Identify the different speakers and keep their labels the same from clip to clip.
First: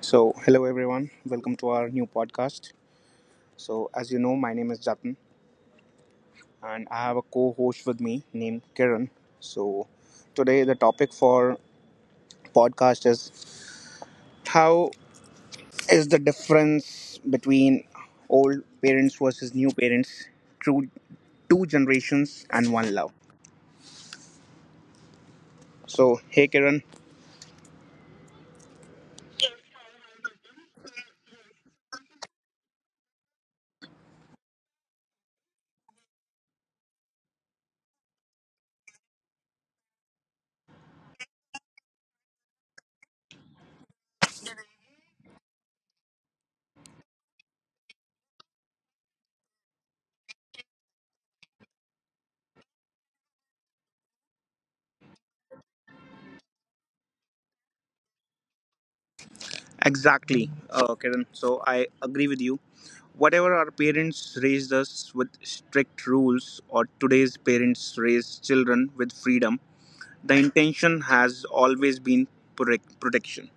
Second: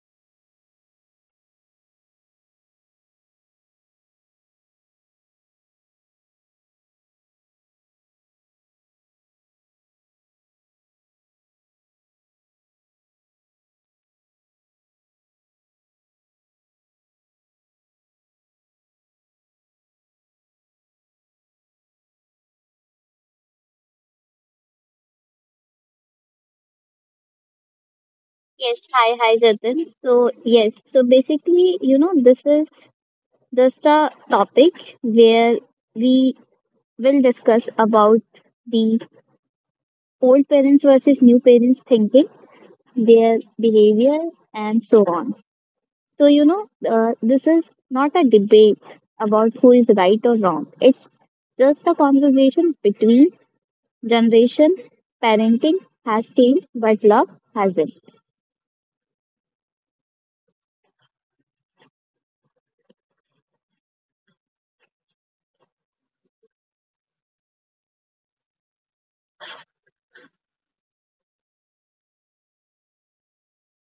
Speaker 1: So, hello everyone, welcome to our new podcast. So, as you know, my name is Jatin and I have a co host with me named Kiran. So, today the topic for podcast is how is the difference between old parents versus new parents through two generations and one love? So, hey Kiran,
Speaker 2: Yes, hi, Jatin. So, yes, so basically, you know, this is just a topic where we will discuss about the old parents versus new parents thinking, their behavior, and so on. So, you know, this is not a debate about who is right or wrong. It's just a conversation between generation. Parenting has changed, but love hasn't.
Speaker 1: exactly, Kiran. So I agree with you. Whatever our parents raised us with strict rules, or today's parents raise children with freedom, the intention has always been protection.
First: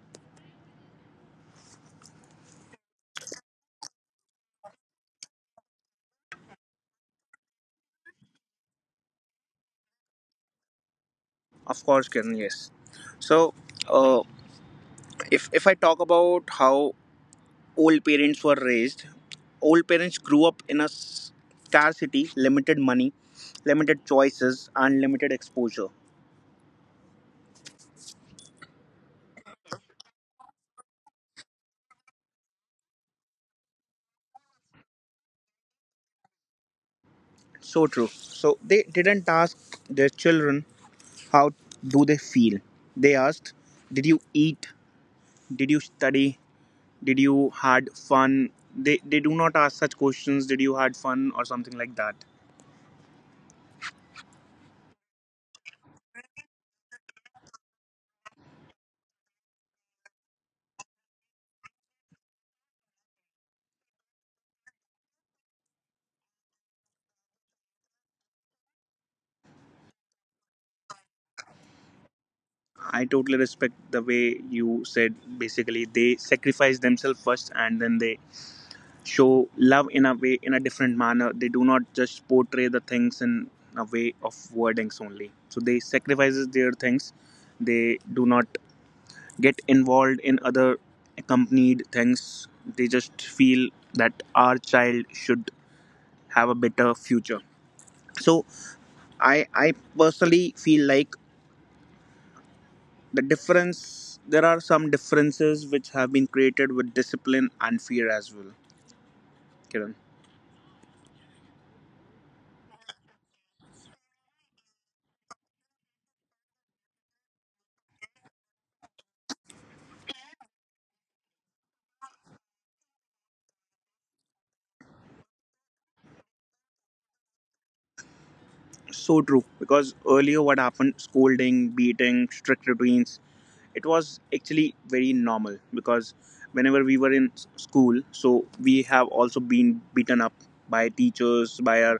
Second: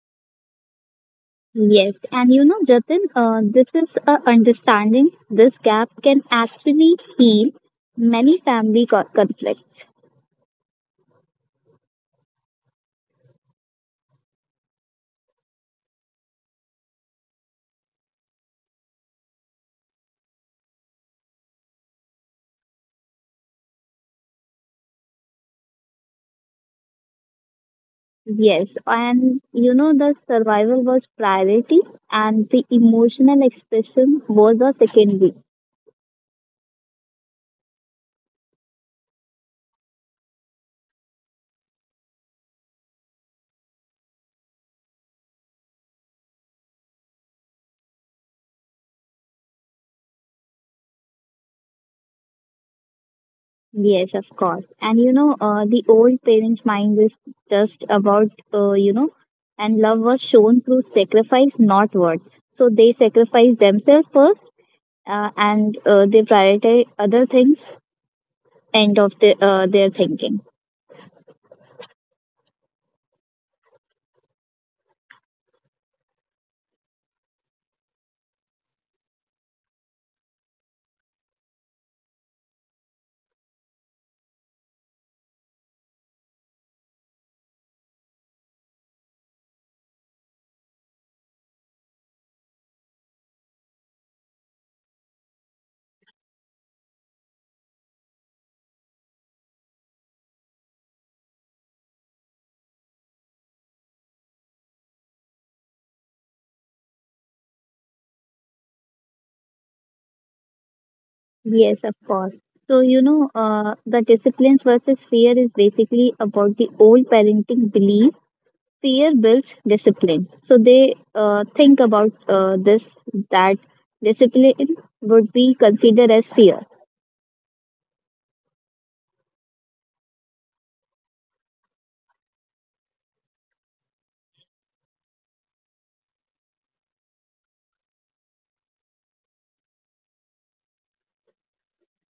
Speaker 2: Yes, and you know, Jatin, this is a understanding. This gap can actually heal many family conflicts.
Speaker 1: Of course, Kiran, yes. So uh, if I talk about how old parents were raised, old parents grew up in a scarcity, limited money, limited choices, and limited exposure.
Speaker 2: Yes, and you know, the survival was priority, and the emotional expression was a secondary.
Speaker 1: So true. So they didn't ask their children how do they feel. They asked, "Did you eat? Did you study? Did you had fun?" They do not ask such questions. Did you had fun or something like that?
Speaker 2: Yes, of course. And you know, the old parents' mind is just about, and love was shown through sacrifice, not words. So they sacrifice themselves first, and they prioritize other things end of their thinking.
Speaker 1: I totally respect the way you said. Basically, they sacrifice themselves first, and then they show love in a way in a different manner. They do not just portray the things in a way of wordings only. So they sacrifices their things. They do not get involved in other accompanied things, they just feel that our child should have a better future. So i i personally feel like the difference, there are some differences which have been created with discipline and fear as well, Kiran.
Speaker 2: Yes, of course. So, you know, the disciplines versus fear is basically about the old parenting belief fear builds discipline. So, they think about this that discipline would be considered as fear.
Speaker 1: So true, because earlier what happened, scolding, beating, strict routines, it was actually very normal, because whenever we were in school, so we have also been beaten up by teachers, by our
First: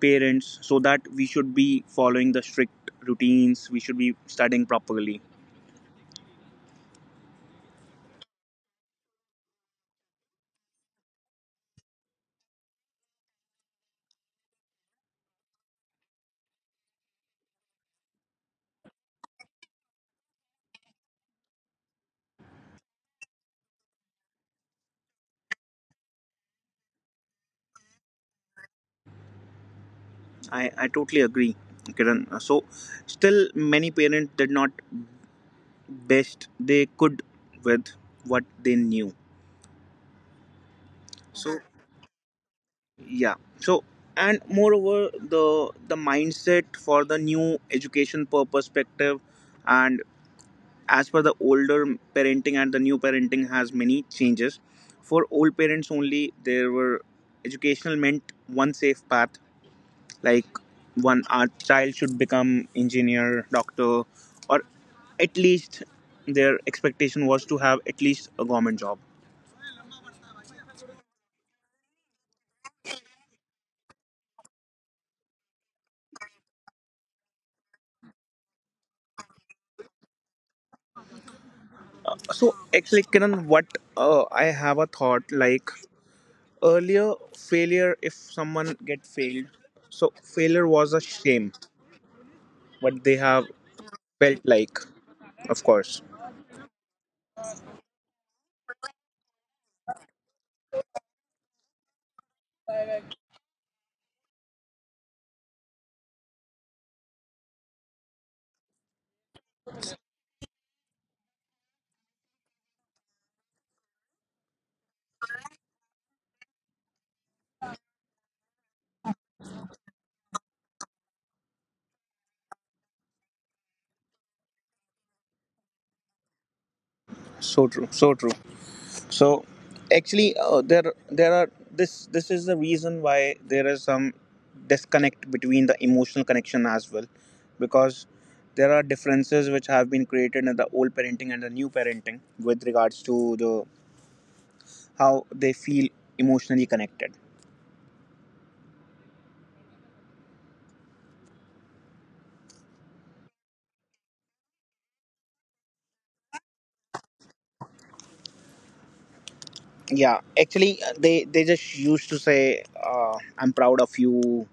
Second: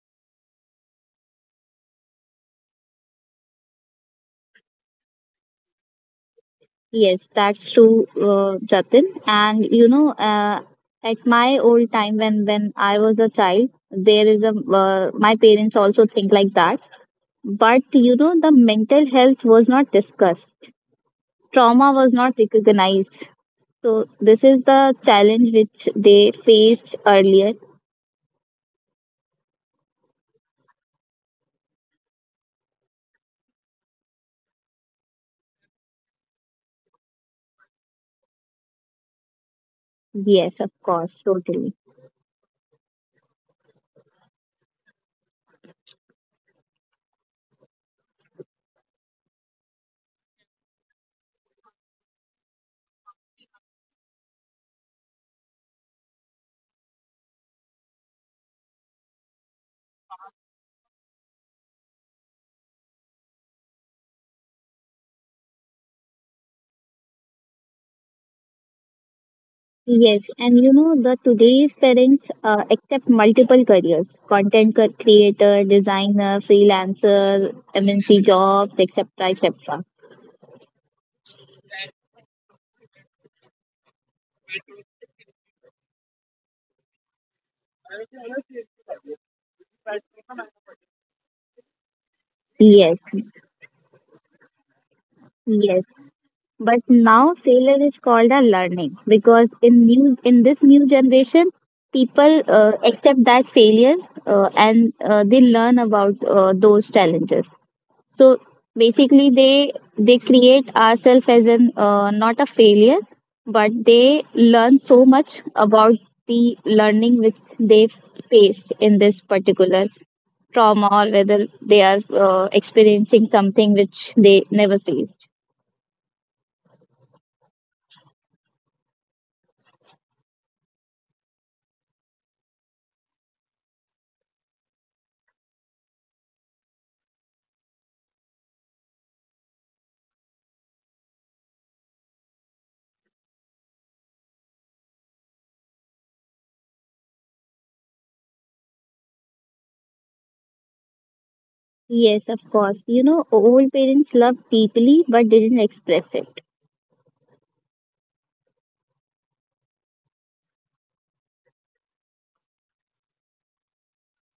Speaker 1: parents, so that we should be following the strict routines, we should be studying properly.
Speaker 2: Yes, that's true, Jatin. And, you know, at my old time when I was a child, there is a my parents also think like that. But you know, the mental health was not discussed, trauma was not recognized. So, this is the challenge which they faced earlier.
Speaker 1: I totally agree, Kiran. So still many parents did not best they could with what they knew.
Speaker 2: Yes, of course,
Speaker 1: so
Speaker 2: totally.
Speaker 1: yeah so and moreover, the the mindset for the new education perspective, and as per the older parenting and the new parenting has many changes. For old parents only there were educational meant one safe path, like one, our child should become engineer, doctor, or at least their expectation was to have at least a government job.
Speaker 2: Yes, and you know, the today's parents accept multiple careers content creator, designer, freelancer, MNC jobs, etc. etc.
Speaker 1: So actually Kiran, what, I have a thought like earlier, failure, if someone get failed, so failure was a shame, what they
Speaker 2: Yes,
Speaker 1: have felt like, of course.
Speaker 2: yes. But now failure is called a learning because in this new generation, people accept that failure and they learn about those challenges. So basically, they create ourselves as an not a failure, but they learn so much about the learning which they've faced in this particular trauma or whether they are experiencing something which they never faced.
Speaker 1: So true, so true. So actually, there there are this this is the reason why there is some disconnect between the emotional connection as well, because there are differences which have been created in the old parenting and the new parenting with regards to the how they feel emotionally connected.
Speaker 2: Yes, of course. You know, old parents loved deeply but didn't express it.
Speaker 1: Yeah, actually, they just used to say, "I'm proud of you,"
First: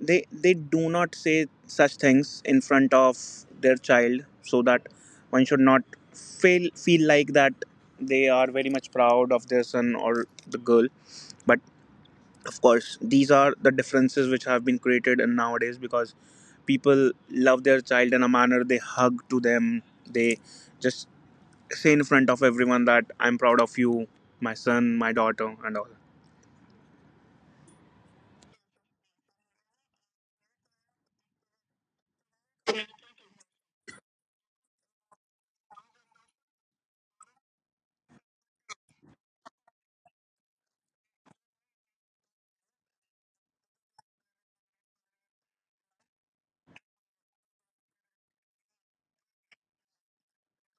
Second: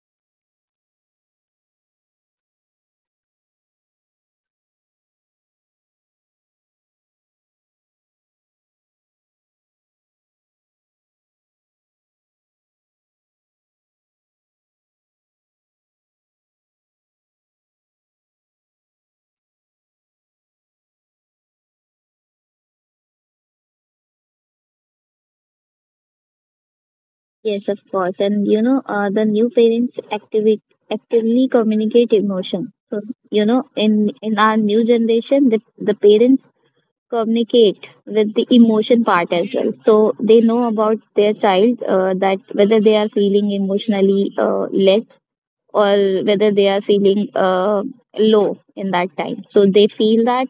Speaker 1: they do not say such things in front of their child so that one should not feel like that they are very much proud of their son or the girl. But of course these are the differences which have been created, and nowadays, because people love their child in a manner, they hug to them, they just say in front of everyone that I'm proud of you, my son, my daughter and all.
Speaker 2: Yes, of course. And you know, the new parents activate actively communicate emotion. So you know, in our new generation, the parents communicate with the emotion part as well. So they know about their child that whether they are feeling emotionally less or whether they are feeling low in that time. So they feel that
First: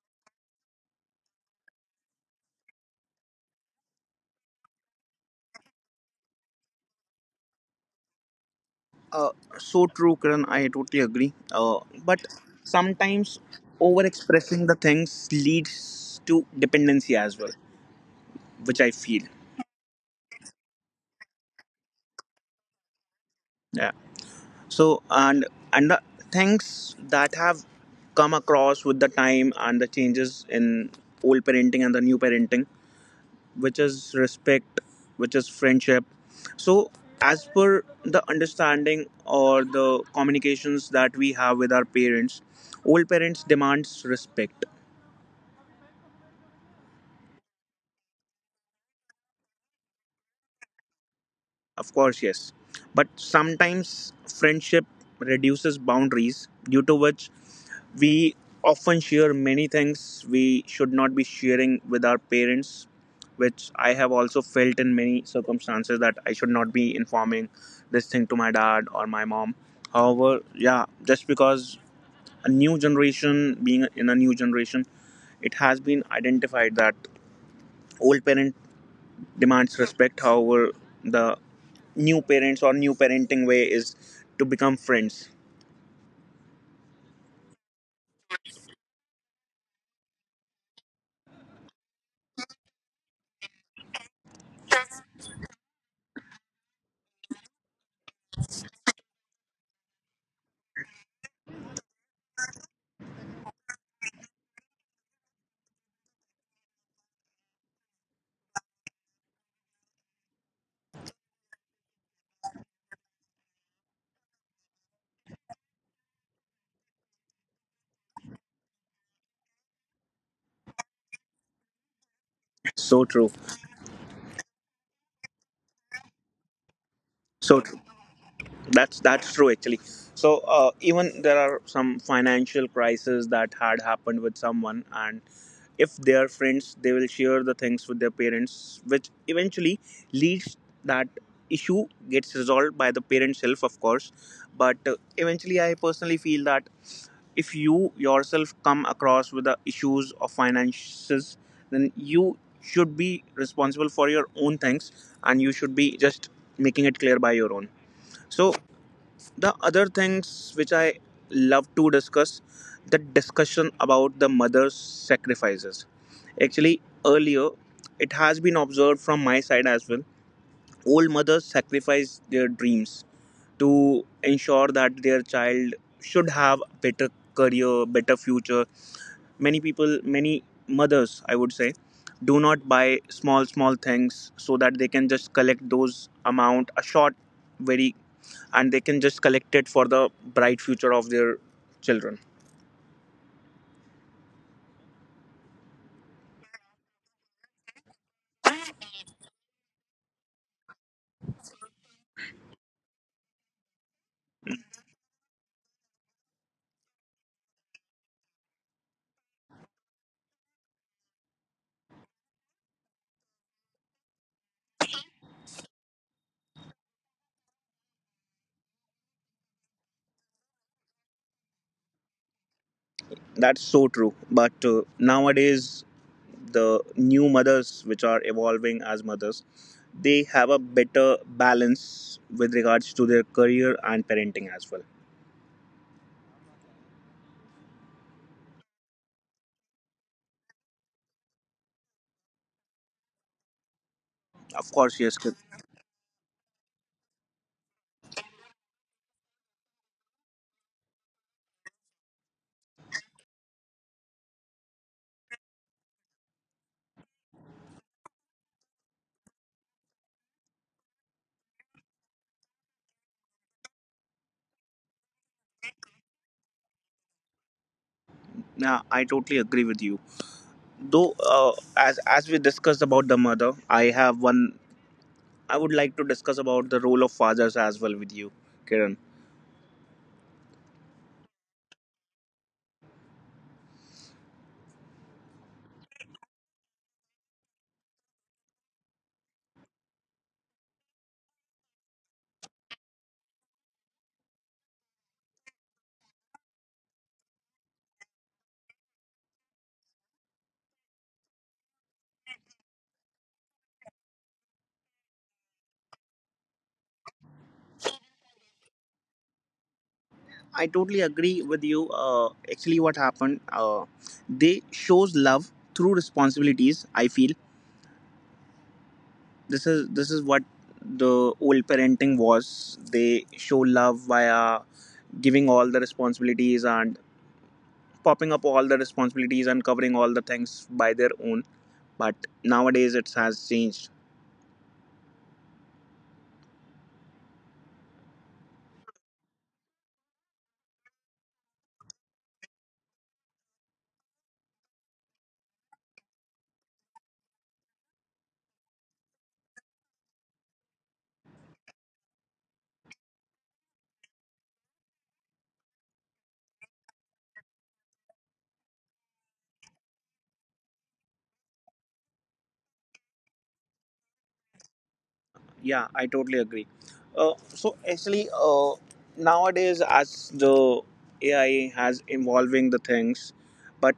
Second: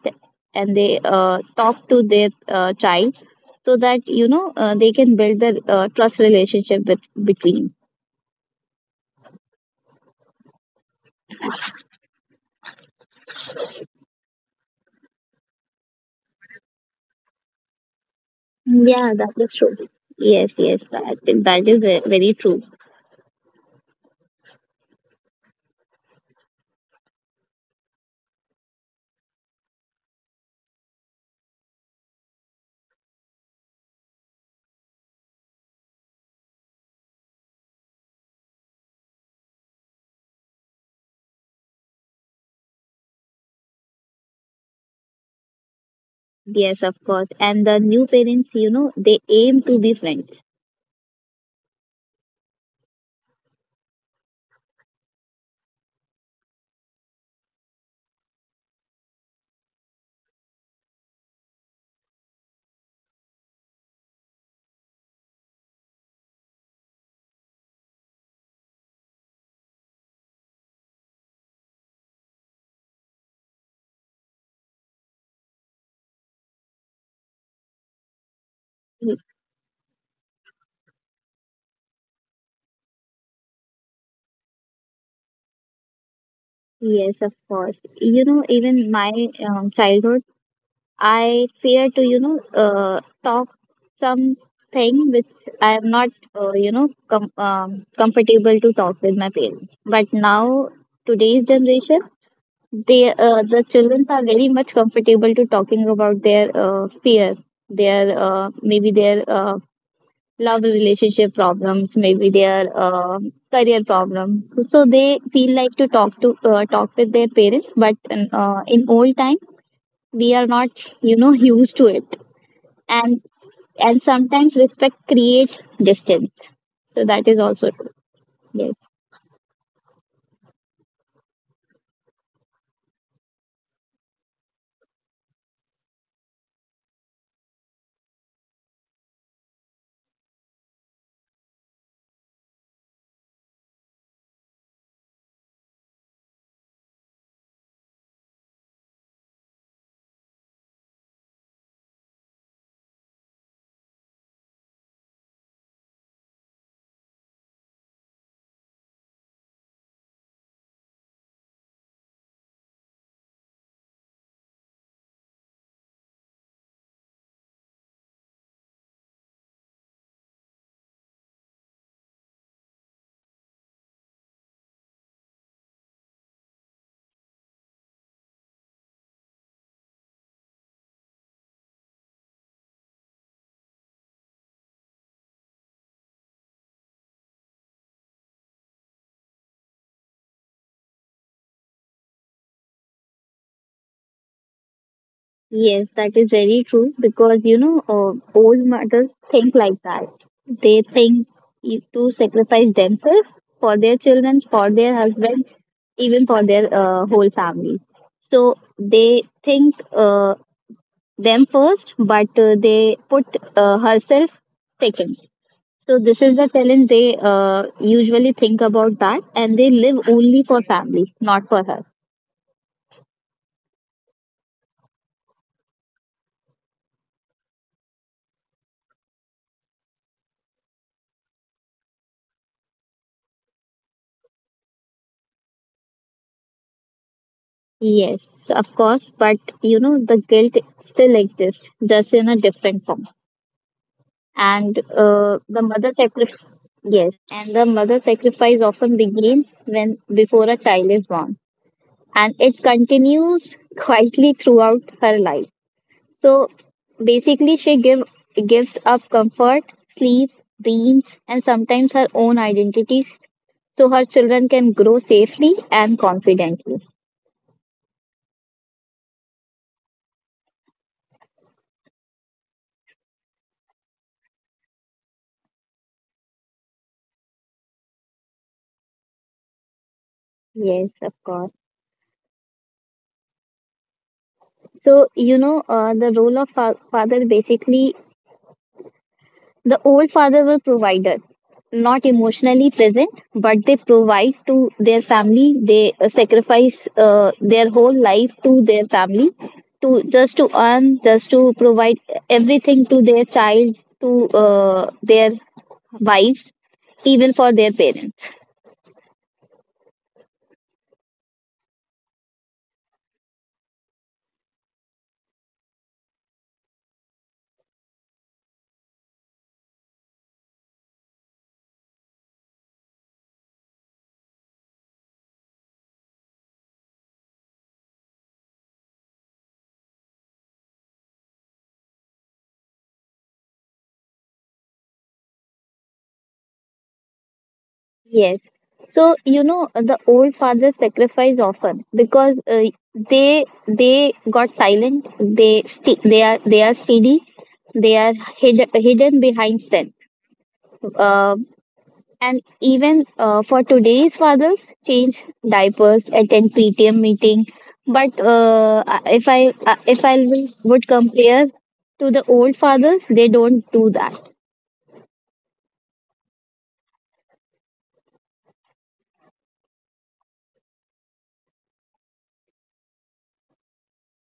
Speaker 2: and they talk to their child so that you know they can build the trust relationship with, between.
Speaker 1: Uh, so true, Karan. I totally agree. But sometimes over expressing the things leads to dependency as well, which I
Speaker 2: Yeah,
Speaker 1: feel.
Speaker 2: that is true. Yes, yes, that is very true.
Speaker 1: Yeah. So and the things that have come across with the time and the changes in old parenting and the new parenting, which is respect, which is friendship. So as per the understanding or the communications that we have with our parents, old parents demands respect.
Speaker 2: Yes, of course. And the new parents, you know, they aim to be friends.
Speaker 1: Of course, yes. But sometimes friendship reduces boundaries, due to which we often share many things we should not be sharing with our parents, which I have also felt in many circumstances that I should not be informing this thing to my dad or my mom. However, yeah, just because a new generation, being in a new generation, it has been identified that old
Speaker 2: Y-
Speaker 1: parent demands respect. However, the new parents or new parenting way is to become friends.
Speaker 2: Yes, of course. You know, even my childhood I fear to, you know, talk something which I am not, comfortable to talk with my parents. But now, today's generation, they, the children are very much comfortable to talking about their fear, their maybe their love relationship problems, maybe their career problem. So they feel like to talk to talk with their parents. But in old time, we are not, you know, used to it, and
Speaker 1: So true,
Speaker 2: and sometimes respect creates distance, so that is also true.
Speaker 1: so true.
Speaker 2: Yes.
Speaker 1: That's true actually. So even there are some financial crises that had happened with someone, and if they are friends they will share the things with their parents, which eventually leads that issue gets resolved by the parent self, of course. But eventually I personally feel that if you yourself come across with the issues of finances, then you should be responsible for your own things, and you should be just making it clear by your own. So the other things which I love to discuss, the discussion about the mother's sacrifices. Actually earlier it has been observed from my side as well, old mothers sacrifice their dreams to ensure that their child should have a better career, better future. Many people, many mothers I would say, do not buy small small things so that they can just collect those amount a short very, and they can just collect it for the bright future of their children.
Speaker 2: Yes, that is very true because you know, old mothers think like that. They think to sacrifice themselves for their children, for their husband, even for their whole family. So they think them first, but they put herself second. So this is the talent they usually think about that, and they live only for family, not for her.
Speaker 1: That's so true, but nowadays the new mothers which are evolving as mothers, they have a better balance with regards to their career and parenting as well.
Speaker 2: Yes, so of course, but you know the guilt still exists, just in a different form. And
Speaker 1: Of course, yes,
Speaker 2: the mother sacrifice, yes, and the mother sacrifice often begins when before a child is born, and it continues quietly throughout her life. So basically, she gives up comfort, sleep, dreams, and sometimes her own identities, so her children can grow safely and confidently.
Speaker 1: yeah, I totally agree with you. Though as we discussed about the mother, I have one, I would like to discuss about the role of fathers as well with you, Kiran.
Speaker 2: Yes, of course. So you know, the role of father basically, the old father will provider, not emotionally present, but they provide to their family. They sacrifice their whole life to their family, to just to earn, just to provide everything to their child, to their wives, even for their parents.
Speaker 1: I totally agree with you. Actually what happened, they shows love through responsibilities, I feel. This is what the old parenting was. They show love via giving all the responsibilities and popping up all the responsibilities and covering all the things by their own. But nowadays it has changed.
Speaker 2: Yes. So you know the old fathers sacrifice often because they got silent. They sti they are steady. They are hidden behind strength. Uh, and even for today's fathers, change diapers, attend PTM meeting. But if I would compare to the old fathers, they don't do that.
Speaker 1: Yeah, I totally agree. So actually, nowadays as the AI has evolving the things, but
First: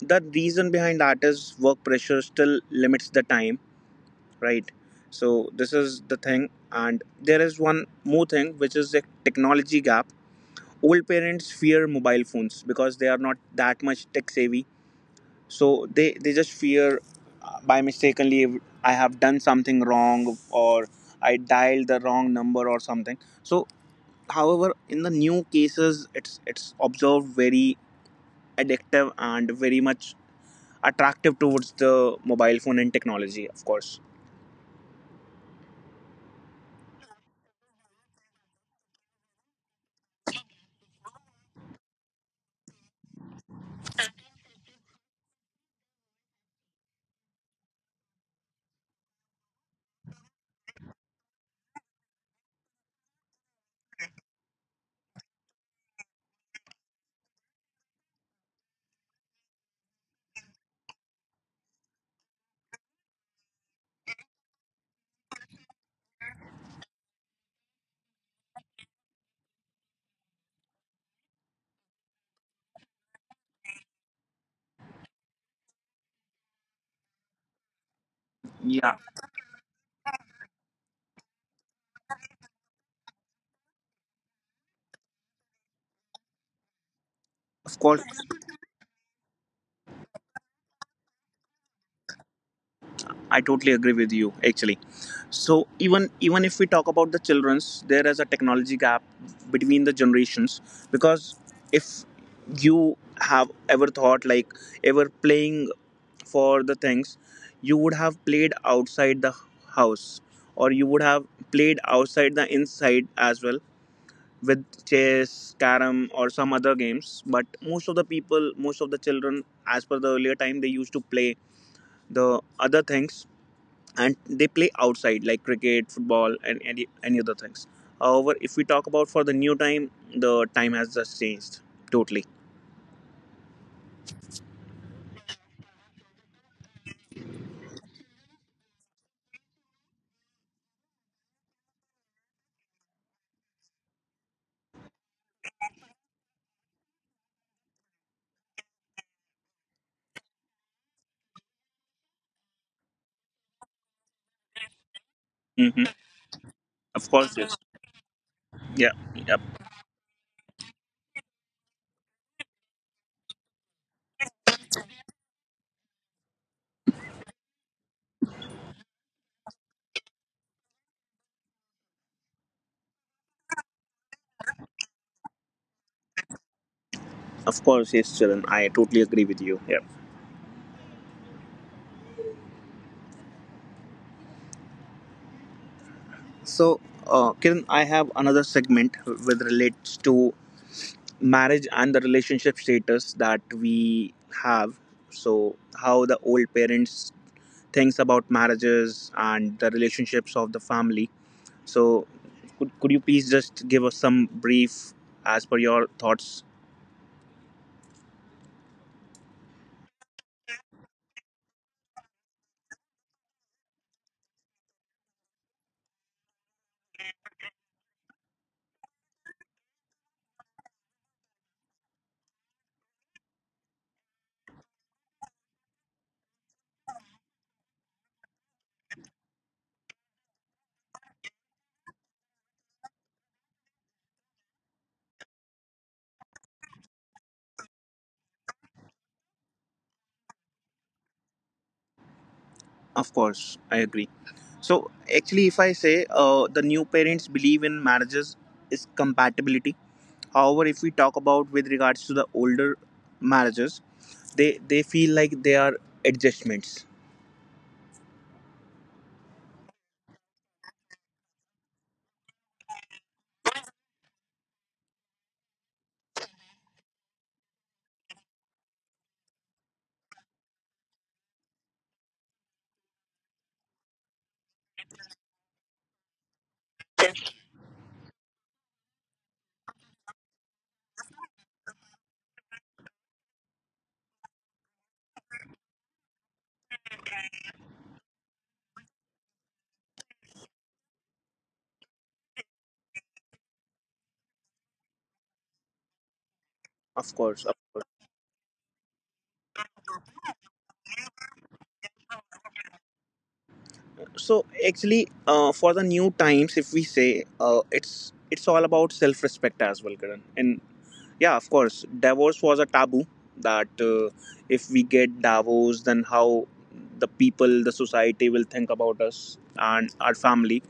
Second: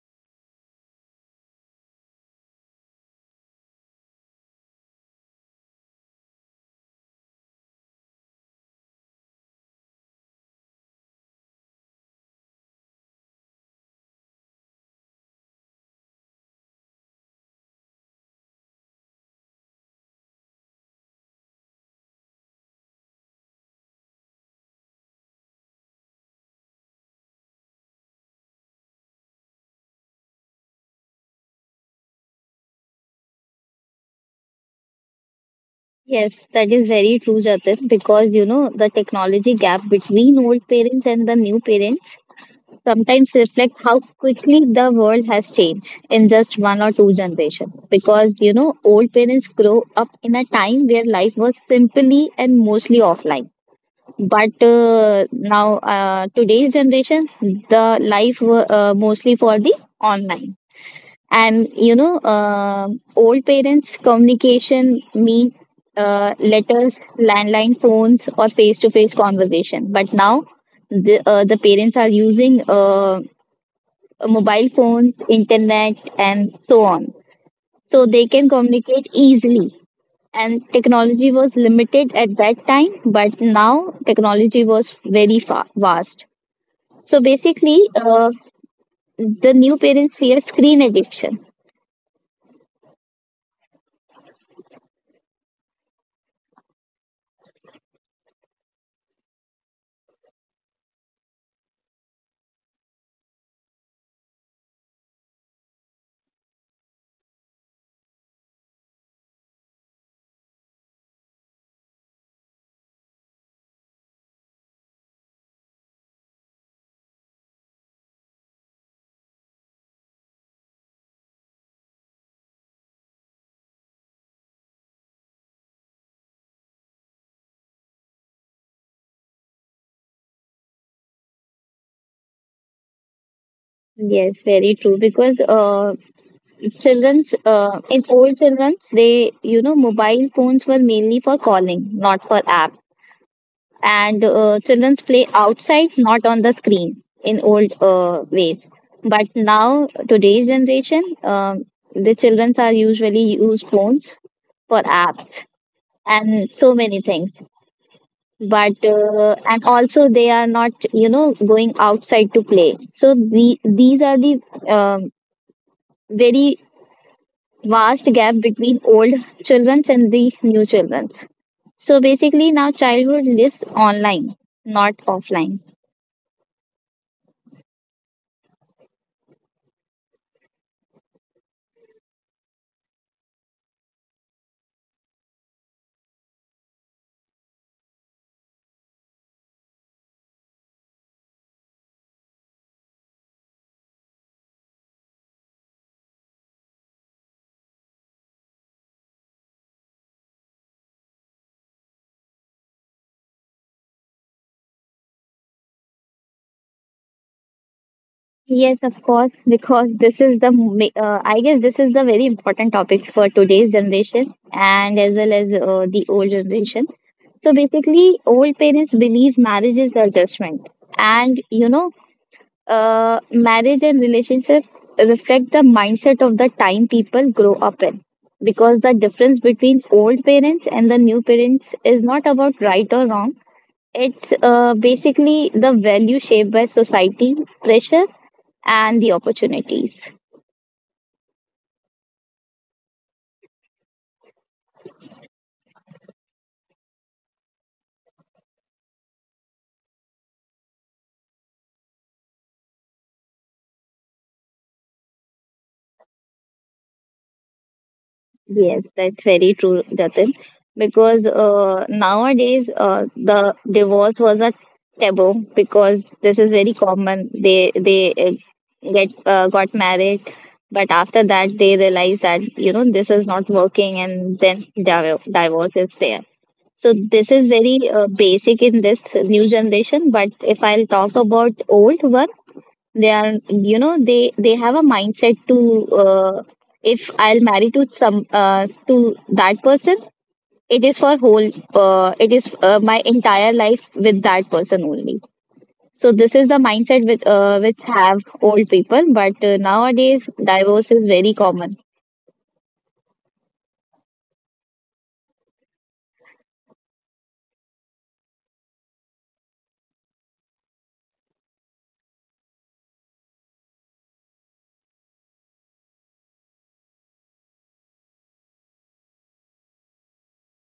Speaker 1: the reason behind that is work pressure still limits the time, right? So this is the thing, and there is one more thing which is the technology gap. Old parents fear mobile phones because they are not that much tech savvy, so they just fear, by mistakenly if I have done something wrong or I dialed the wrong number or something. So however in the new cases it's observed very addictive and very much attractive towards the mobile phone and technology, of course.
Speaker 2: Yes, that is very true, Jatin, because you know the technology gap between old parents and the new parents sometimes reflect how quickly the world has changed in just one or two generations. Because you know, old parents grow up in a time where life was simply and mostly offline. But now, today's generation, the life mostly for the online. And you know, old parents communication mean letters, landline phones or face to face conversation. But now the parents are using mobile phones, internet and so on, so they can communicate easily. And technology was limited at that time, but now technology was very vast. So
Speaker 1: Of
Speaker 2: basically,
Speaker 1: course,
Speaker 2: the new parents fear screen addiction.
Speaker 1: I totally agree with you actually. So even if we talk about the children's, there is a technology gap between the generations, because if you have ever thought like ever playing for the things, you would have played outside the house, or you would have played outside the inside as well, with chess, carom or some other games. But most of the people, most of the children as per the earlier time they used to play the other things, and they play outside like cricket, football and any other things. However, if we talk about for the new time, the time has just changed totally.
Speaker 2: Yes, very true. Because Children's in old children's, they you know mobile phones were mainly for calling, not for apps. And children's play outside, not on the screen in old ways. But now today's generation, the childrens are usually use phones for apps
Speaker 1: Hmm,
Speaker 2: and so many things.
Speaker 1: of course, yes.
Speaker 2: But uh,
Speaker 1: Yeah,
Speaker 2: and
Speaker 1: yeah.
Speaker 2: also they are not, you know, going outside to play. So these are the um, very vast gap between old children's and the new children's. So basically, now childhood lives online, not offline.
Speaker 1: Of course yes Charan, I totally agree with you. Yeah so uh, Kiran, I have another segment with relates to marriage and the relationship status that we have. So how the old parents thinks about marriages and the relationships of the family. So, could you please just give us some brief as per your thoughts?
Speaker 2: Yes, of course, because this is the I guess this is the very important topic for today's generation and as well as the old generation. So basically, old parents believe marriage is adjustment, and you know, marriage and relationship reflect the mindset of the time people grow up in, because the difference between old parents and the new parents is not about right or wrong. It's basically the value shaped by society pressure and the opportunities.
Speaker 1: Of course, I agree. So, actually, if I say the new parents believe in marriages is compatibility. However, if we talk about with regards to the older marriages, they feel like they are adjustments.
Speaker 2: Yes, that's very true, Jatin. Because nowadays the divorce was a taboo, because this is very common. They get got married, but after that they realize that you know this is not working, and then divorce is there. So this is very basic in this new generation. But if I'll talk about old one, they are you know they have a mindset to if I'll marry to some to that person, it is for whole it is my entire life with that person only. So this is the mindset with
Speaker 1: Of course.
Speaker 2: which have old people, but nowadays divorce is very common.
Speaker 1: So actually, for the new times, if we say, it's all about self-respect as well, Karan, in yeah, of course. Divorce was a taboo that if we get divorced, then how the people, the society will think about us and our family.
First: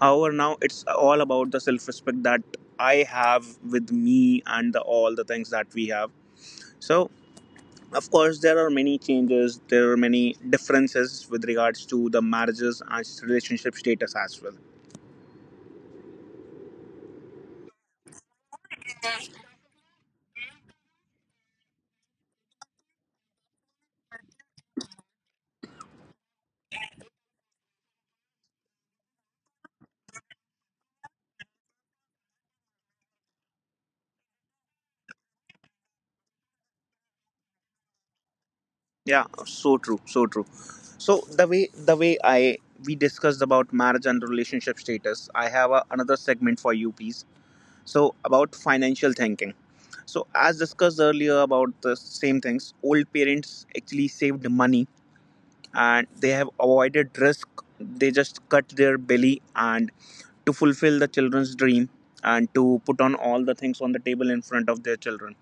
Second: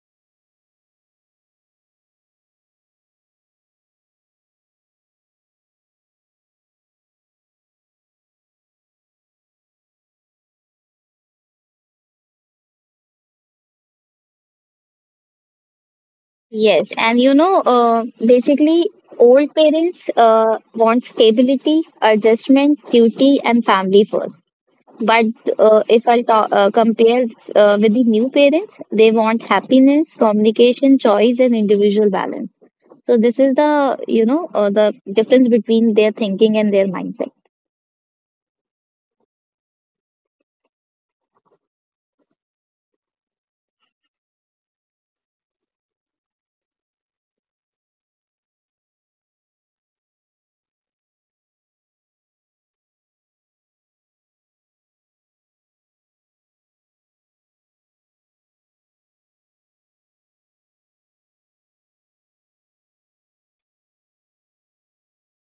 Speaker 1: However, now it's all about the self respect that I have with me and the, all the things that we have. So, of course, there are many changes, there are many differences with regards to the marriages and relationship status as well.
Speaker 2: Yes, and you know, basically old parents want stability, adjustment, duty and family first. But if I compare with the new parents, they want happiness, communication, choice, and individual balance. So this is the you know the difference between their thinking and their mindset.
Speaker 1: Yeah so true, so true. So the way the way i we discussed about marriage and relationship status, I have a, another segment for you please. So about financial thinking. So as discussed earlier about the same things, old parents actually saved money and they have avoided risk, they just cut their belly and to fulfill the children's dream, and to put on all the things on the table in front of their children.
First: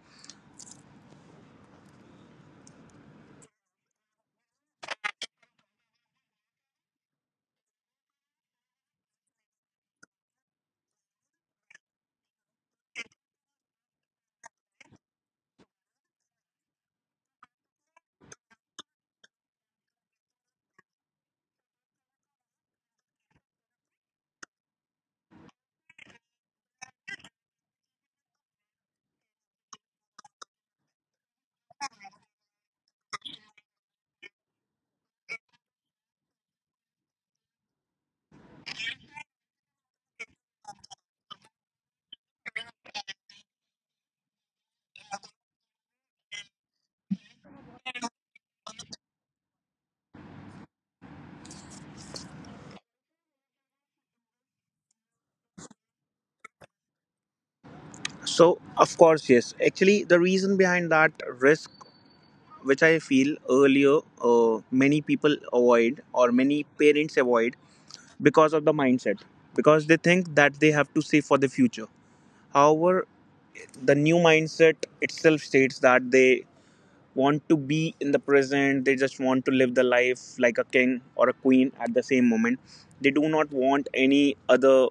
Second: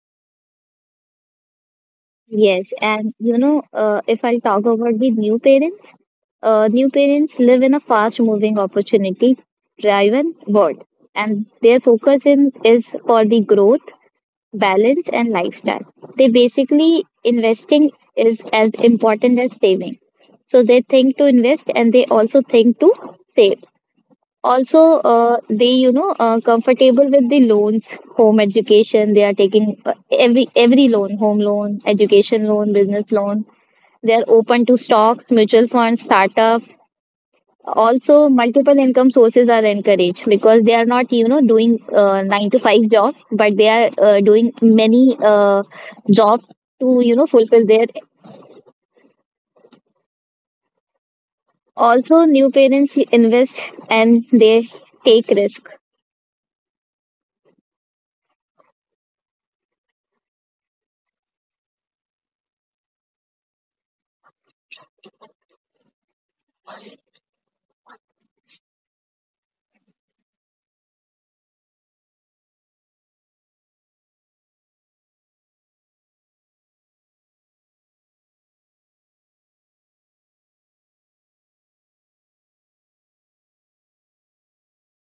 Speaker 2: Yes, and you know if I talk about the new parents live in a fast-moving, opportunity-driven world, and their focus in is for the growth, balance and lifestyle. They basically investing is as important as saving. So they think to invest, and they also think to save. Also, they you know comfortable with the loans, home education. They are taking every loan, home loan, education loan, business loan. They are open to stocks, mutual funds, startup, also, multiple income sources are encouraged because they are not, you know, doing 9 to 5 job, but they are doing many jobs to, you know, fulfill their. Also, new parents invest and they take risk.
Speaker 1: So of course yes, actually the reason behind that risk which I feel earlier, many people avoid or many parents avoid, because of the mindset, because they think that they have to save for the future. However, the new mindset itself states that they want to be in the present. They just want to live the life like a king or a queen at the same moment. They do not want any other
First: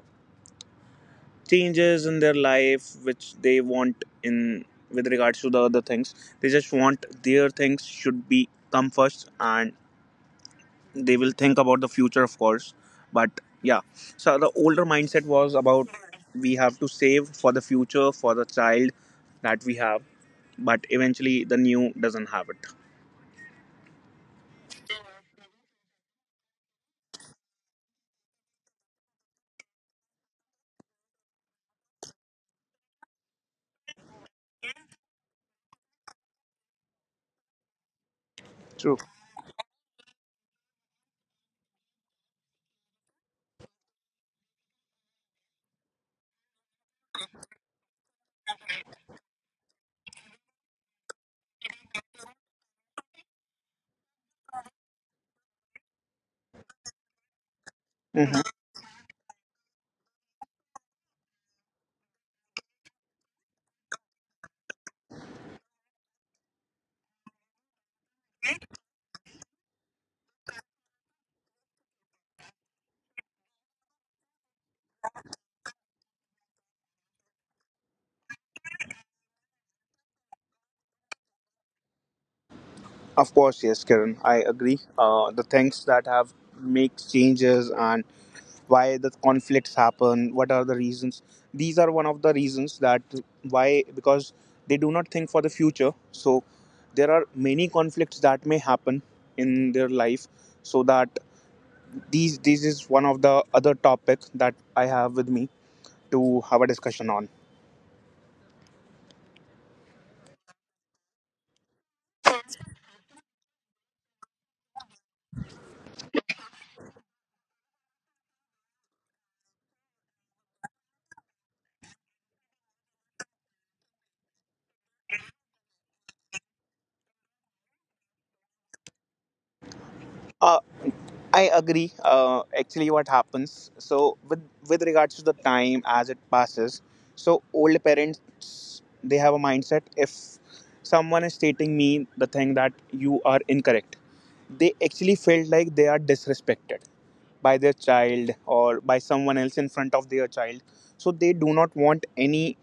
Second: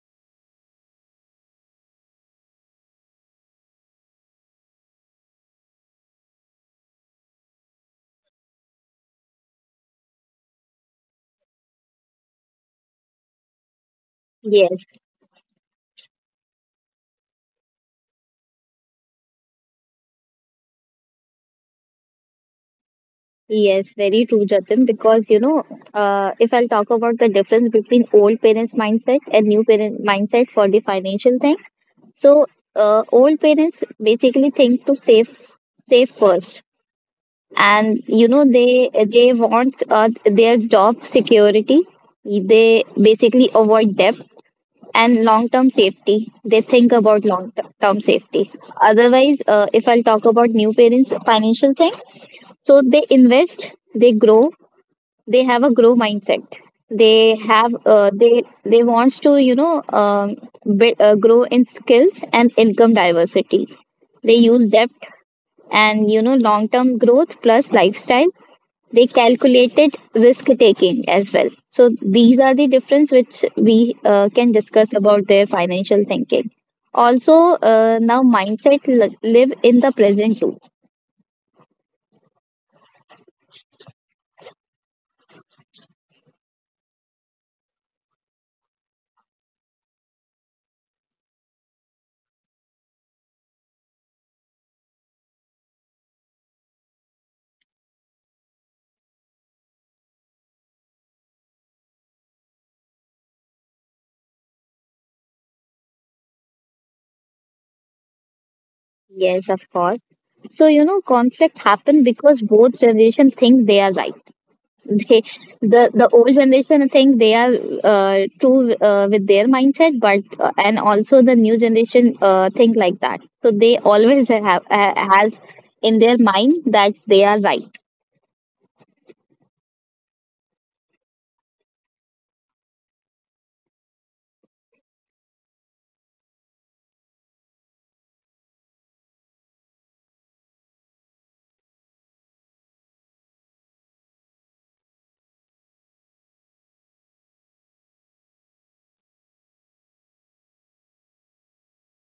Speaker 1: changes in their life which they want in with regards to the other things. They just want their things should be come first, and they will think about the future, of course, but yeah. So the
Speaker 2: Yes,
Speaker 1: older mindset was about we have to save for the future, for the child that we have, but eventually the new doesn't have it.
Speaker 2: yes, very true, Jatin. Because you know, if I'll talk about the difference between old parents' mindset and new parent mindset for the financial thing, so old parents basically think to save, save first, and you know they want their job security. They basically avoid debt and long term safety. They think about long term safety. Otherwise, if I'll talk about new parents financial thing, so they invest, they grow, they have a grow mindset. They have
Speaker 1: Hmm.
Speaker 2: they wants to you know grow in skills and income diversity. They use debt, and you know long term growth plus lifestyle. They calculated risk taking as well. So these are the difference which we can discuss about their financial thinking. Also, now mindset live in the present too.
Speaker 1: Of course, yes, Kiran, I agree. The things that have makes changes and. Why the conflicts happen, what are the reasons? These are one of the reasons that why, because they do not think for the future. So there are many conflicts that may happen in their life, so that these this is one of the other topic that I have with me to have a discussion on.
Speaker 2: Yes, of course. So you know, conflict happen because both generation think they are right. They, the old generation think they are true with their mindset, but and also the new generation think like that. So they always have has in their mind that they are right.
Speaker 1: Uh, I agree. Actually, what happens? So, with regards to the time as it passes, so old parents they have a mindset. If someone is stating me the thing that you are incorrect, they actually felt like they are disrespected by their child or by someone else in front of their child. So they do not want any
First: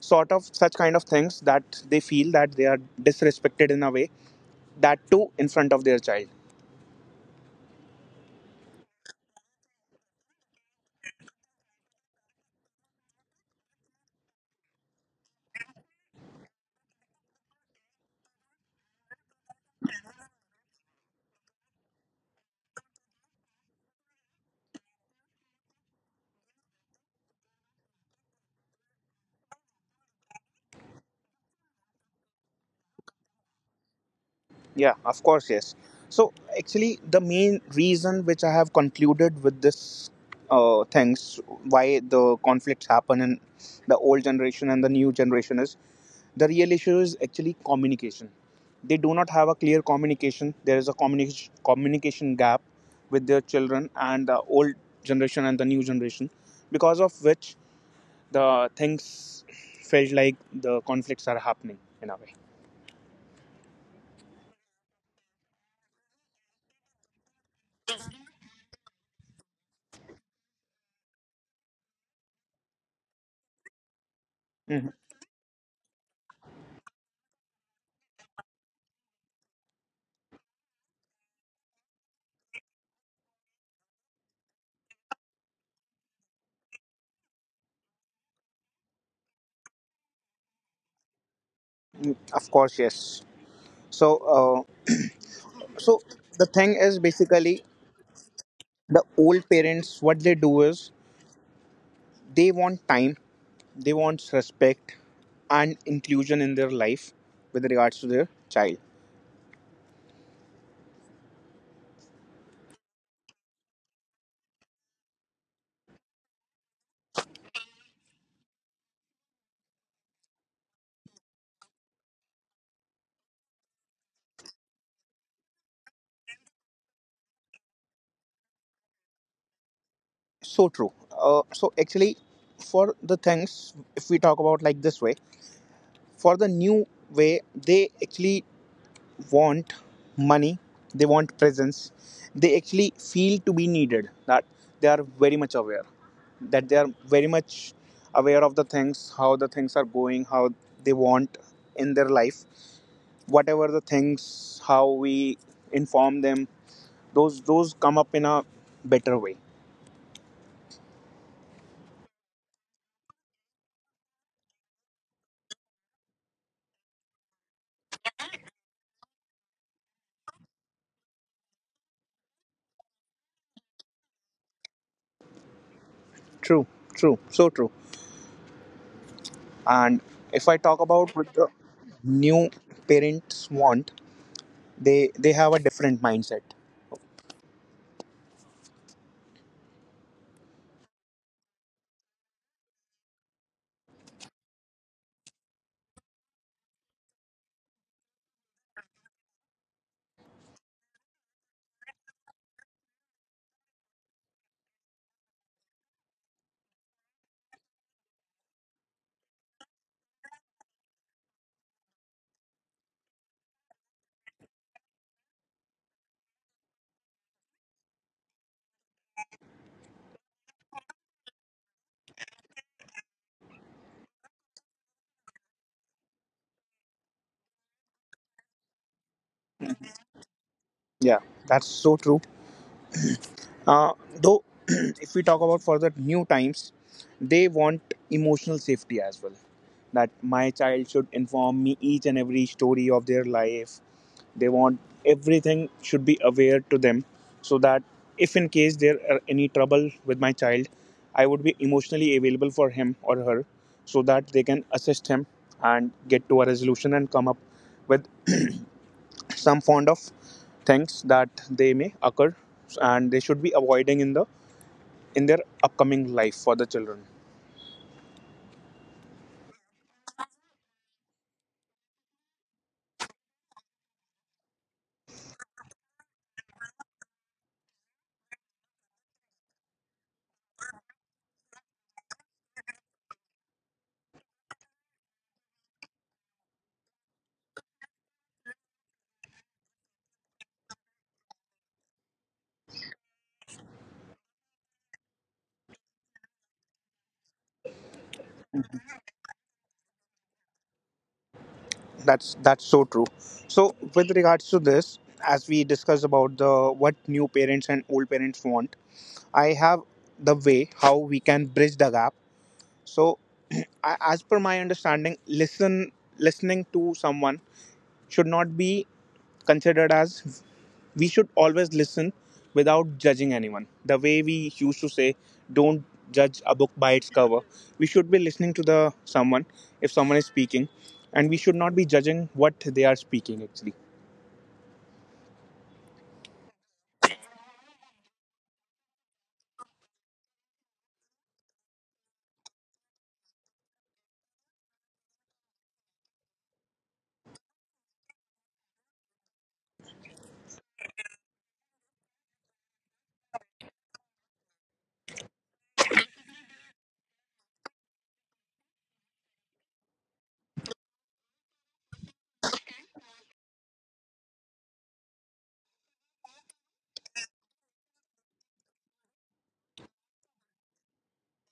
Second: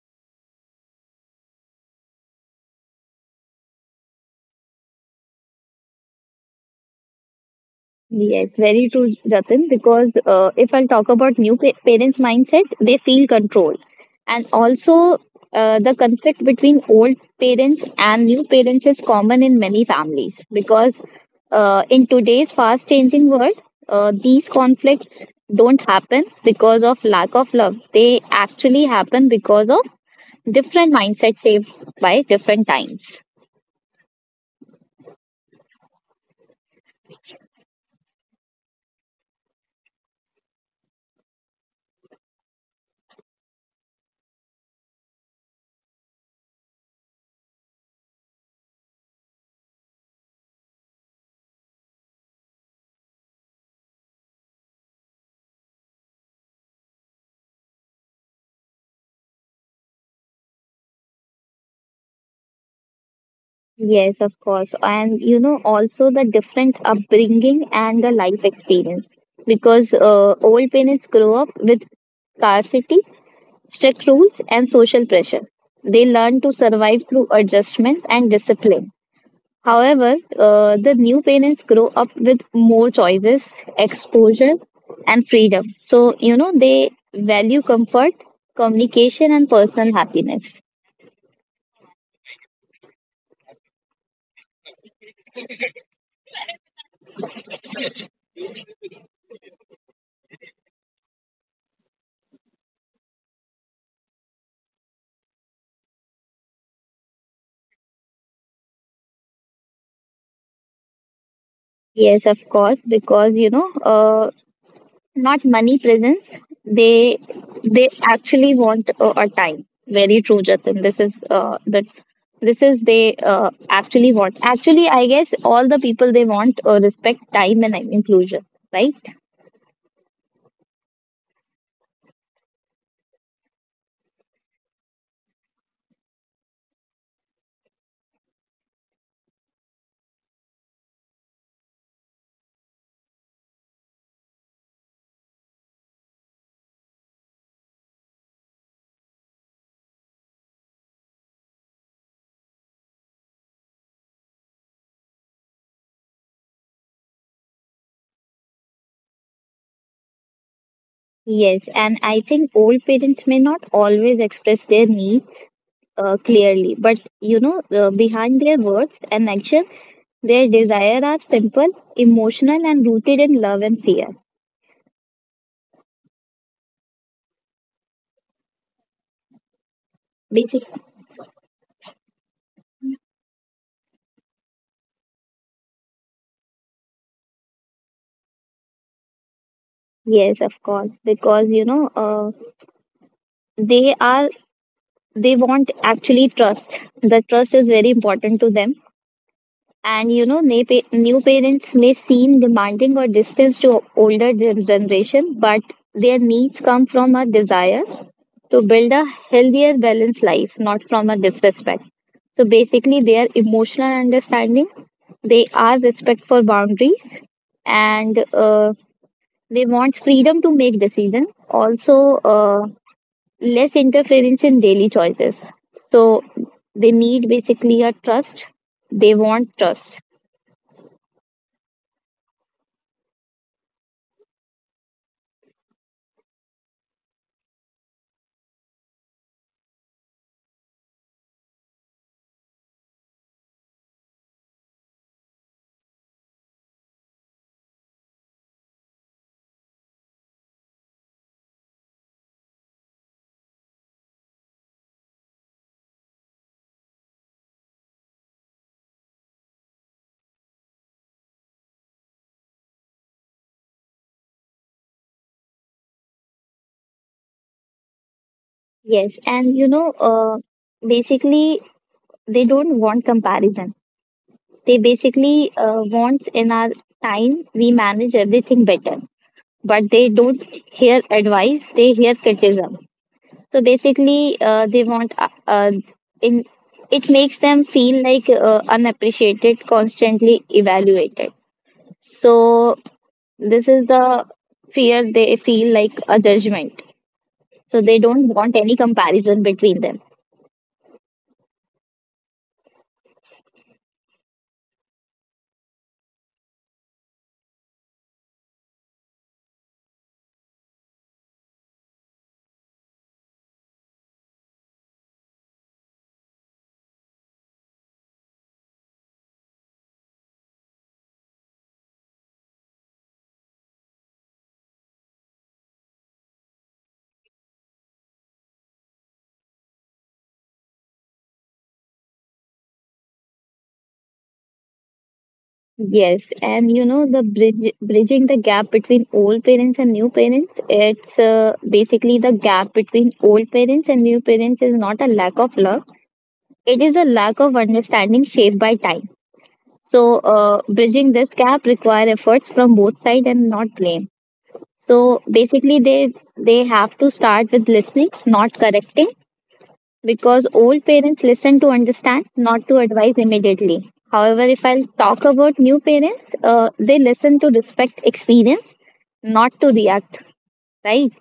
Speaker 1: sort of such kind of things that they feel that they are disrespected in a way, that too in front of their child.
Speaker 2: Yes, very true, Jatin. Because if I'll talk about new parents' mindset, they feel control, and also the conflict between old parents and new parents is common in many families. Because in today's fast-changing world, these conflicts don't happen because of lack of love. They actually happen because of different mindset shaped by different times.
Speaker 1: Yeah, of course, yes. So actually, the main reason which I have concluded with this things, why the conflicts happen in the old generation and the new generation is the real issue is actually communication. They do not have a clear communication. There is a communication gap with their children, and the old generation and the new generation, because of which the things felt like the conflicts are happening in a way.
Speaker 2: Yes, of course. And you know, also the different upbringing and the life experience. Because old parents grow up with scarcity, strict rules,
Speaker 1: Mhm.
Speaker 2: and social pressure. They learn to survive through adjustment and discipline. However, the new parents grow up with more choices, exposure, and freedom. So, you know, they value comfort, communication, and personal happiness.
Speaker 1: Of course, yes. So uh, So the thing is basically the old parents what they do is they want time, they want respect and inclusion in their life with regards to their child.
Speaker 2: Yes, of course, because you know, not money presence, they they actually want a time. Very true, Jatin. This is the this is they actually want. Actually, I guess all the people they want respect, time, and inclusion, right?
Speaker 1: So true. So actually, for the things, if we talk about like this way, for the new way they actually want money, they want presence. They actually feel to be needed, that they are very much aware, that they are very much aware of the things, how the things are going, how they want in their life, whatever the things, how we inform them, those come up in a better way.
Speaker 2: Yes, and I think old parents may not always express their needs clearly, but you know behind their words and action their desire are simple, emotional, and rooted in love and fear.
Speaker 1: True, true, so true. And if I talk
Speaker 2: Basically,
Speaker 1: about what the new parents want, they have a different mindset.
Speaker 2: yes, of course, because you know they are, they want actually trust. The trust is very important to them. And you know, they pay, new parents may seem demanding or distant to older generation, but their needs come from a desire to build a healthier balanced life, not from a disrespect. So basically, their emotional understanding, they are respect for boundaries, and they want freedom to make decisions. Also, less interference in daily choices. So they need basically a trust. They want trust.
Speaker 1: Yeah, that's so true. Uh, though, if we talk about for the new times, they want emotional safety as well. That my child should inform me each and every story of their life. They want everything should be aware to them, so that if in case there are any trouble with my child, I would be emotionally available for him or her, so that they can assist him and get to a resolution and come up with some fond of things that they may occur, and they should be avoiding in the in their upcoming life for the children.
Speaker 2: Yes, and you know, basically they don't want comparison. They basically want in our time we manage everything better, but they don't hear advice. They hear criticism. So basically, they want in it makes them feel like unappreciated, constantly evaluated. So this is the fear. They feel like a judgment. So they don't want any comparison between them.
Speaker 1: That's so true. So with regards to this, as we discuss about the what new parents and old parents want, I have the way how we can bridge the gap. So as per my understanding, listen listening to someone should not be considered as, we should always listen without judging anyone. The way we used to say, don't judge a book by its cover. We should be listening to the someone if someone is speaking, and we should not be judging what they are speaking actually.
Speaker 2: Yes, and you know, the bridging the gap between old parents and new parents. It's basically the gap between old parents and new parents is not a lack of love. It is a lack of understanding shaped by time. So bridging this gap require efforts from both sides and not blame. So basically, they have to start with listening, not correcting, because old parents listen to understand, not to advise immediately. However, if I'll talk about new parents, they listen to respect experience, not to react, right?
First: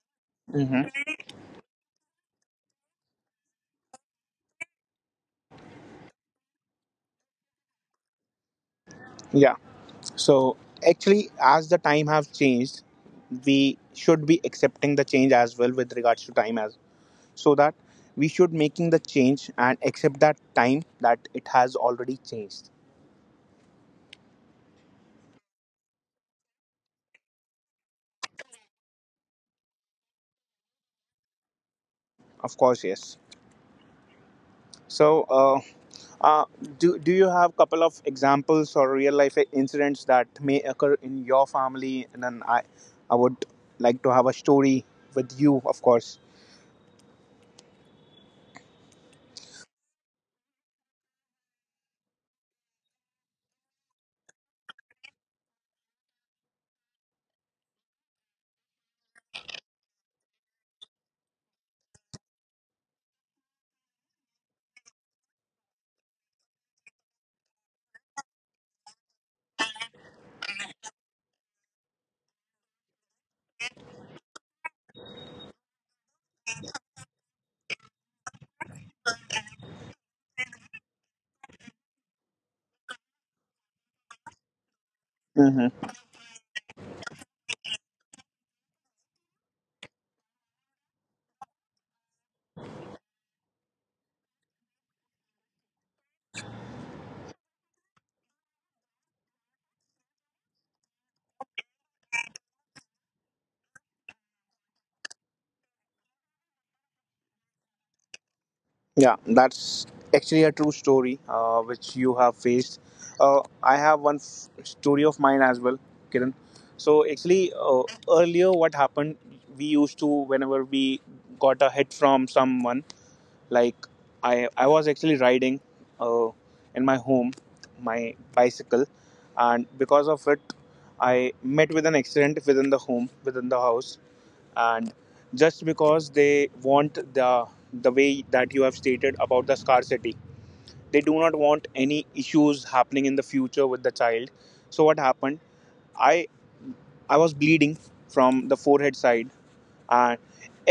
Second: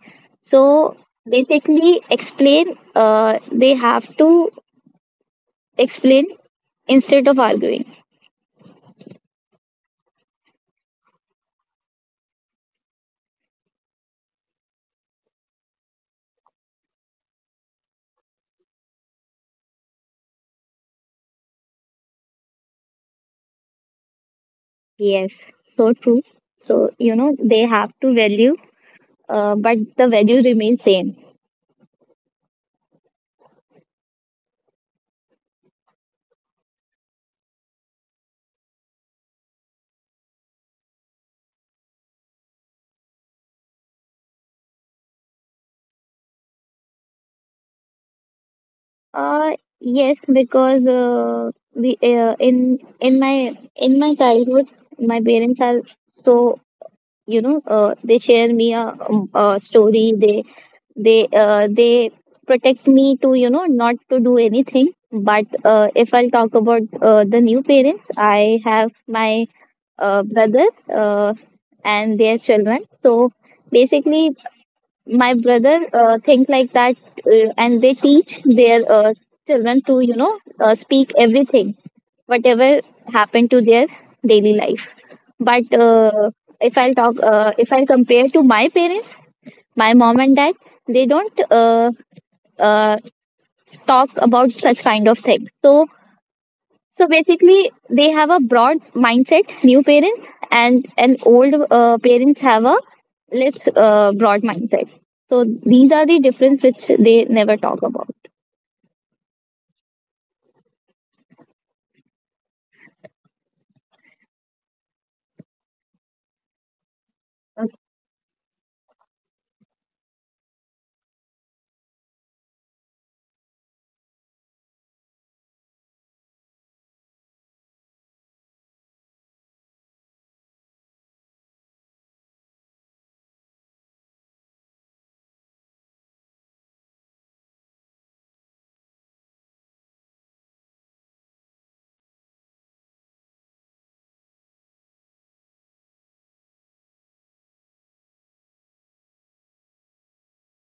Speaker 1: Hmm.
Speaker 2: So basically, explain, they have to explain instead of arguing.
Speaker 1: Yeah. So actually, as the time have changed, we should be accepting the change as well with regards to time, as so that we should making the change and accept that time that it has already changed.
Speaker 2: Yes, so true. So, you know, they have to value, but the value remains same.
Speaker 1: Of course, yes. So, uh, do you have couple of examples or real life incidents that may occur in your family? And then I would like to have a story with you, of course.
Speaker 2: Yes, because we in my childhood, my parents are, so you know they share me a story. They, they protect me to you know not to do anything. But if I'll talk about the new parents, I have my brother uh, and their children. So basically, my brother think like that, and they teach their children to you know speak everything whatever happened to their daily life. But
Speaker 1: Mm-hmm.
Speaker 2: if I compare to my parents, my mom and dad, they don't uh, talk about such kind of thing. So so basically they have a broad mindset, new parents, and an old parents have a let's broad mindset. So these are the difference which they never talk about.
Speaker 1: Yeah, that's actually a true story which you have faced. I have one story of mine as well, Kiran. So actually, earlier what happened, we used to whenever we got a hit from someone, like I was actually riding uh, in my home, my bicycle, and because of it I met with an accident within the home, within the house. And just because they want the way that you have stated about the scarcity, they do not want any issues happening in the future with the child. So what happened, i I was bleeding from the forehead side, and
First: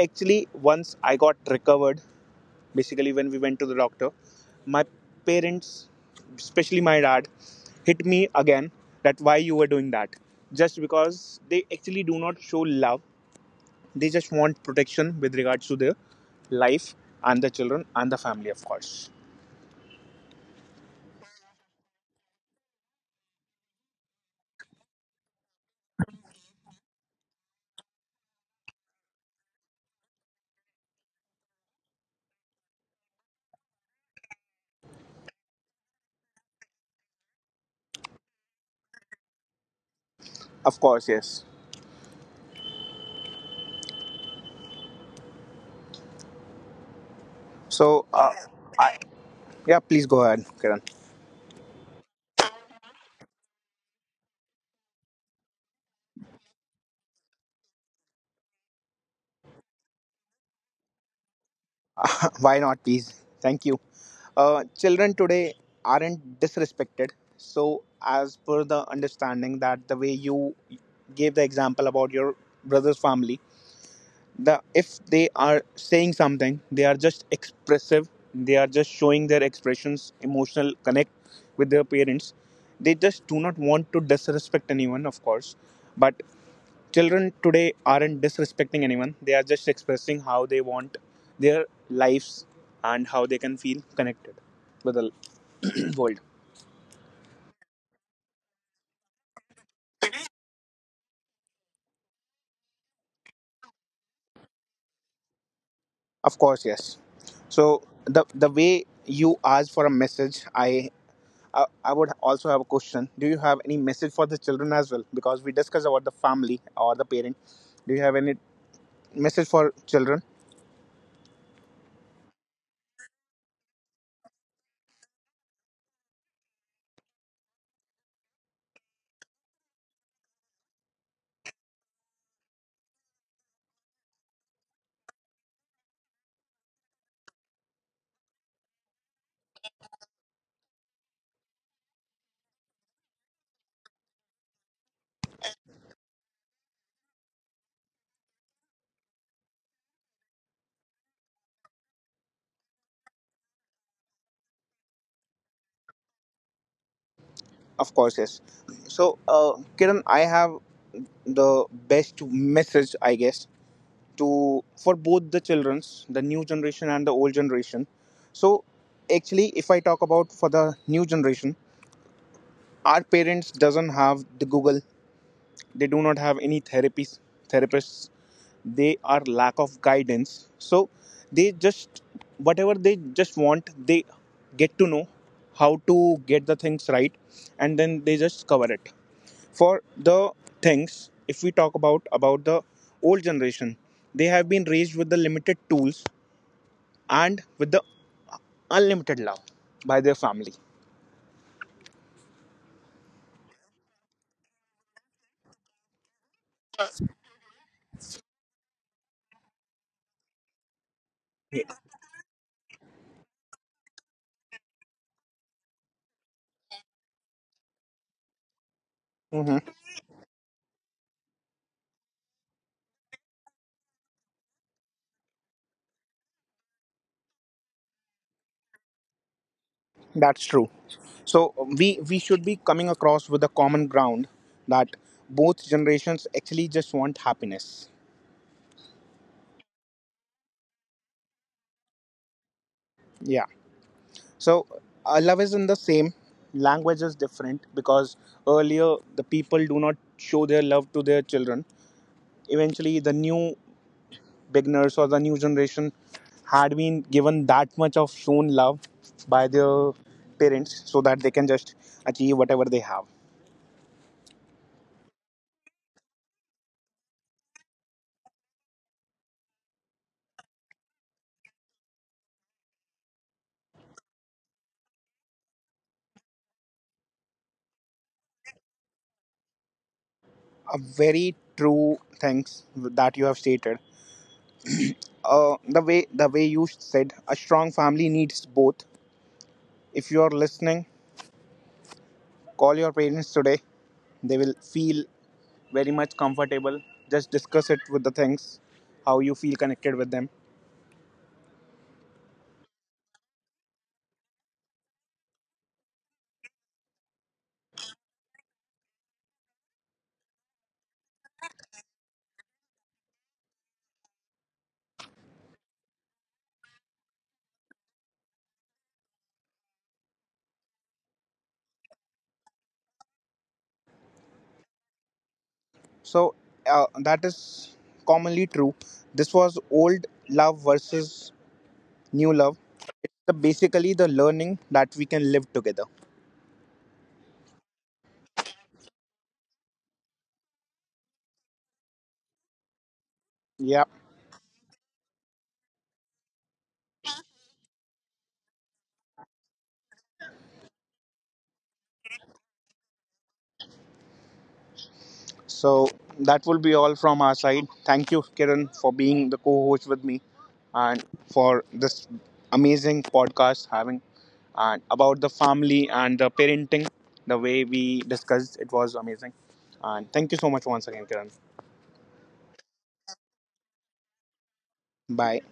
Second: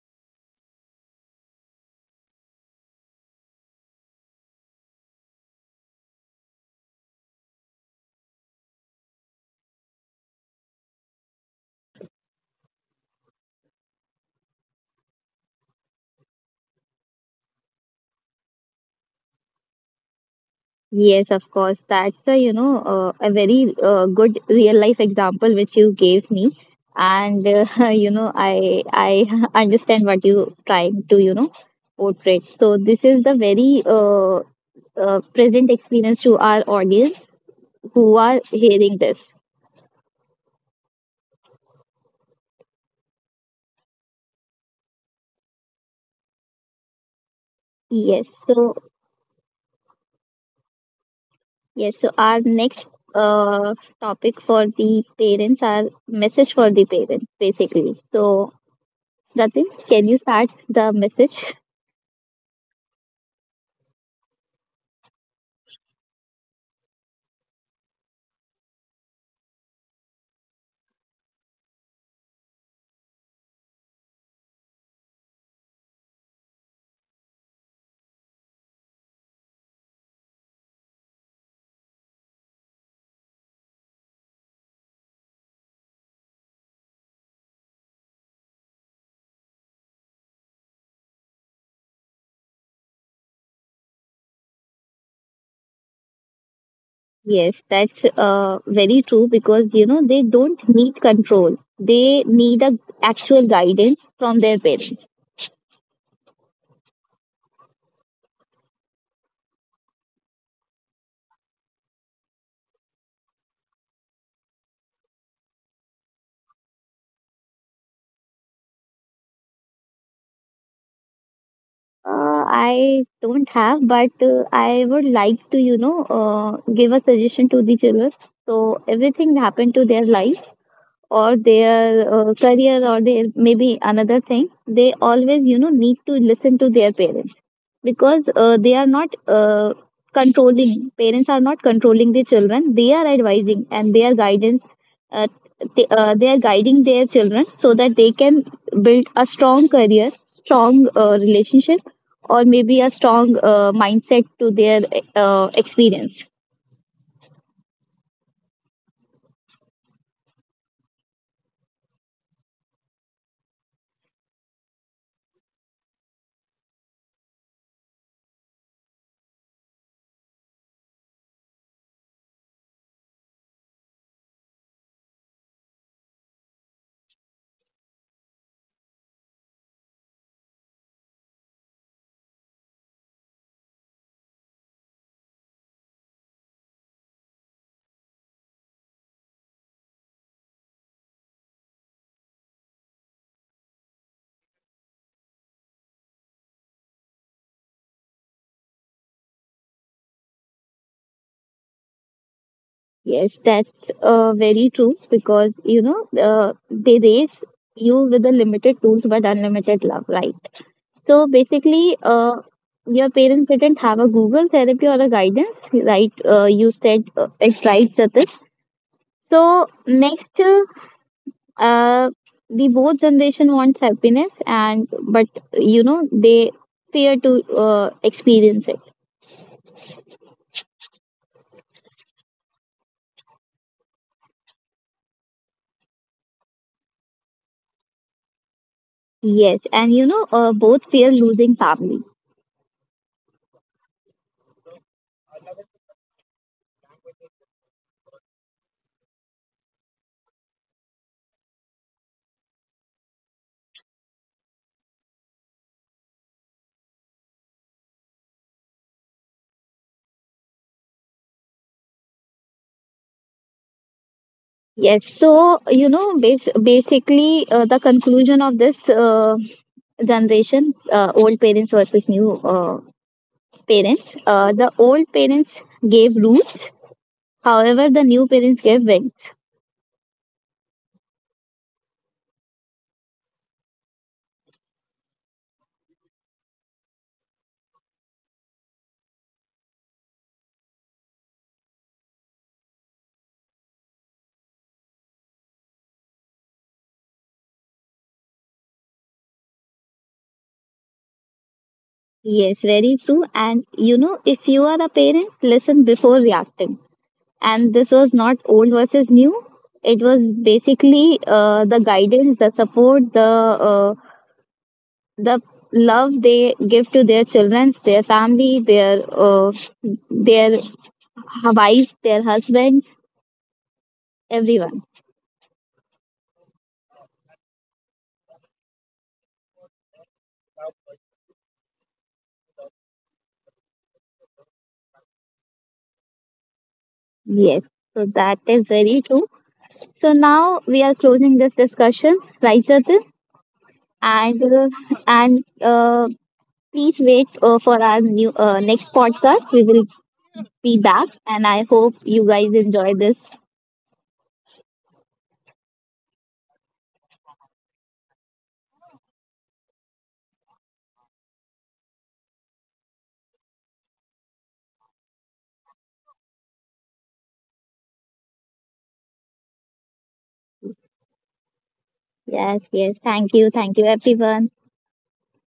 Speaker 1: actually once I got recovered, basically when we went to the doctor, my parents, especially my dad, hit me again, that why you were doing that. Just because they actually do not show love, they just want protection with regards to their life and the children and the family, of course.
Speaker 2: Yes, of course. That's a, you know, a very good real life example which you gave me, and you know I understand what you trying to you know portray. So this is the very present experience to our audience who are hearing this.
Speaker 1: Of course, yes. So
Speaker 2: Yes, so.
Speaker 1: I, yeah, please go ahead, Kiran.
Speaker 2: Yes, so our next uh, topic for the parents are message for the parents basically. So Jatin, can you start the message?
Speaker 1: Why not, please? Thank you. Children today aren't disrespected. So, as per the understanding that the way you gave the example about your brother's family, the if they are saying something, they are just expressive. They are just showing their expressions, emotional connect with their parents. They just do not want to disrespect anyone, of course. But children today aren't disrespecting anyone, they are just expressing how they want their lives, and how they can feel connected with the world.
Speaker 2: Yes, that's very true because you know they don't need control. They need a actual guidance from their parents.
Speaker 1: Of course, yes. So the way you ask for a message, I would also have a question. Do you have any message for the children as well? Because we discussed about the family or the parent. Do you have any message for children?
Speaker 2: I don't have, but I would like to you know give a suggestion to the children. So everything happened to their life or their career, or their maybe another thing, they always you know need to listen to their parents, because they are not controlling. Parents are not controlling the children, they are advising and their guidance. uh, they are guiding their children so that they can build a strong career, strong relationship, or maybe a strong mindset to their experience.
Speaker 1: Of course, yes. So, Kiran, I have the best message, I guess, to for both the childrens, the new generation and the old generation. So actually, if I talk about for the new generation, our parents doesn't have the Google, they do not have any therapies, therapists, they are lack of guidance. So they just whatever they just want, they get to know how to get the things right, and then they just cover it for the things. If we talk about the old generation, they have been raised with the limited tools and with the unlimited love by their family.
Speaker 2: Yes, that's very true, because you know they raise you with the limited tools but unlimited love, right? So basically, your parents didn't have a Google therapy or a guidance, right? You said it's right, Satin.
Speaker 1: Hmm.
Speaker 2: So next, uh, the both generation wants happiness, and but you know they fear to experience it.
Speaker 1: That's true. So we should be coming across with a common ground, that both generations actually just want happiness.
Speaker 2: Yes, and you know both fear losing family.
Speaker 1: Yeah. So love is in the same. Language is different because earlier the people do not show their love to their children. Eventually, the new beginners or the new generation had been given that much of shown love by their parents, so that they can just achieve whatever they have.
Speaker 2: Yes, so you know, basically, the conclusion of this generation, old parents versus new parents, the old parents gave roots, however, the new parents gave wings.
Speaker 1: A very true things that you have stated. The way the way you said, a strong family needs both. If you are listening, call your parents today, they will feel very much comfortable. Just discuss it with the things how you feel connected with them.
Speaker 2: Yes, very true. And you know, if you are a parent, listen before reacting. And this was not old versus new, it was basically the guidance, the support, the the love they give to their children, their family, their their wives, their husbands, everyone.
Speaker 1: So that is commonly true. This was old love versus new love. It's the, basically the learning that we can live together.
Speaker 2: Yes, so that is very true. So now we are closing this discussion, right, Jatin?
Speaker 1: Yeah.
Speaker 2: And and uh, please wait for our new next podcast. We will be back, and I hope you guys enjoy this.
Speaker 1: So that will be all from our side. Thank you, Kiran, for being the co-host with me, and for this amazing podcast having and about the family and the parenting. The way we discussed it was amazing. And thank you so much once again, Kiran.
Speaker 2: Yes, yes. Thank you, everyone.
Speaker 1: Bye.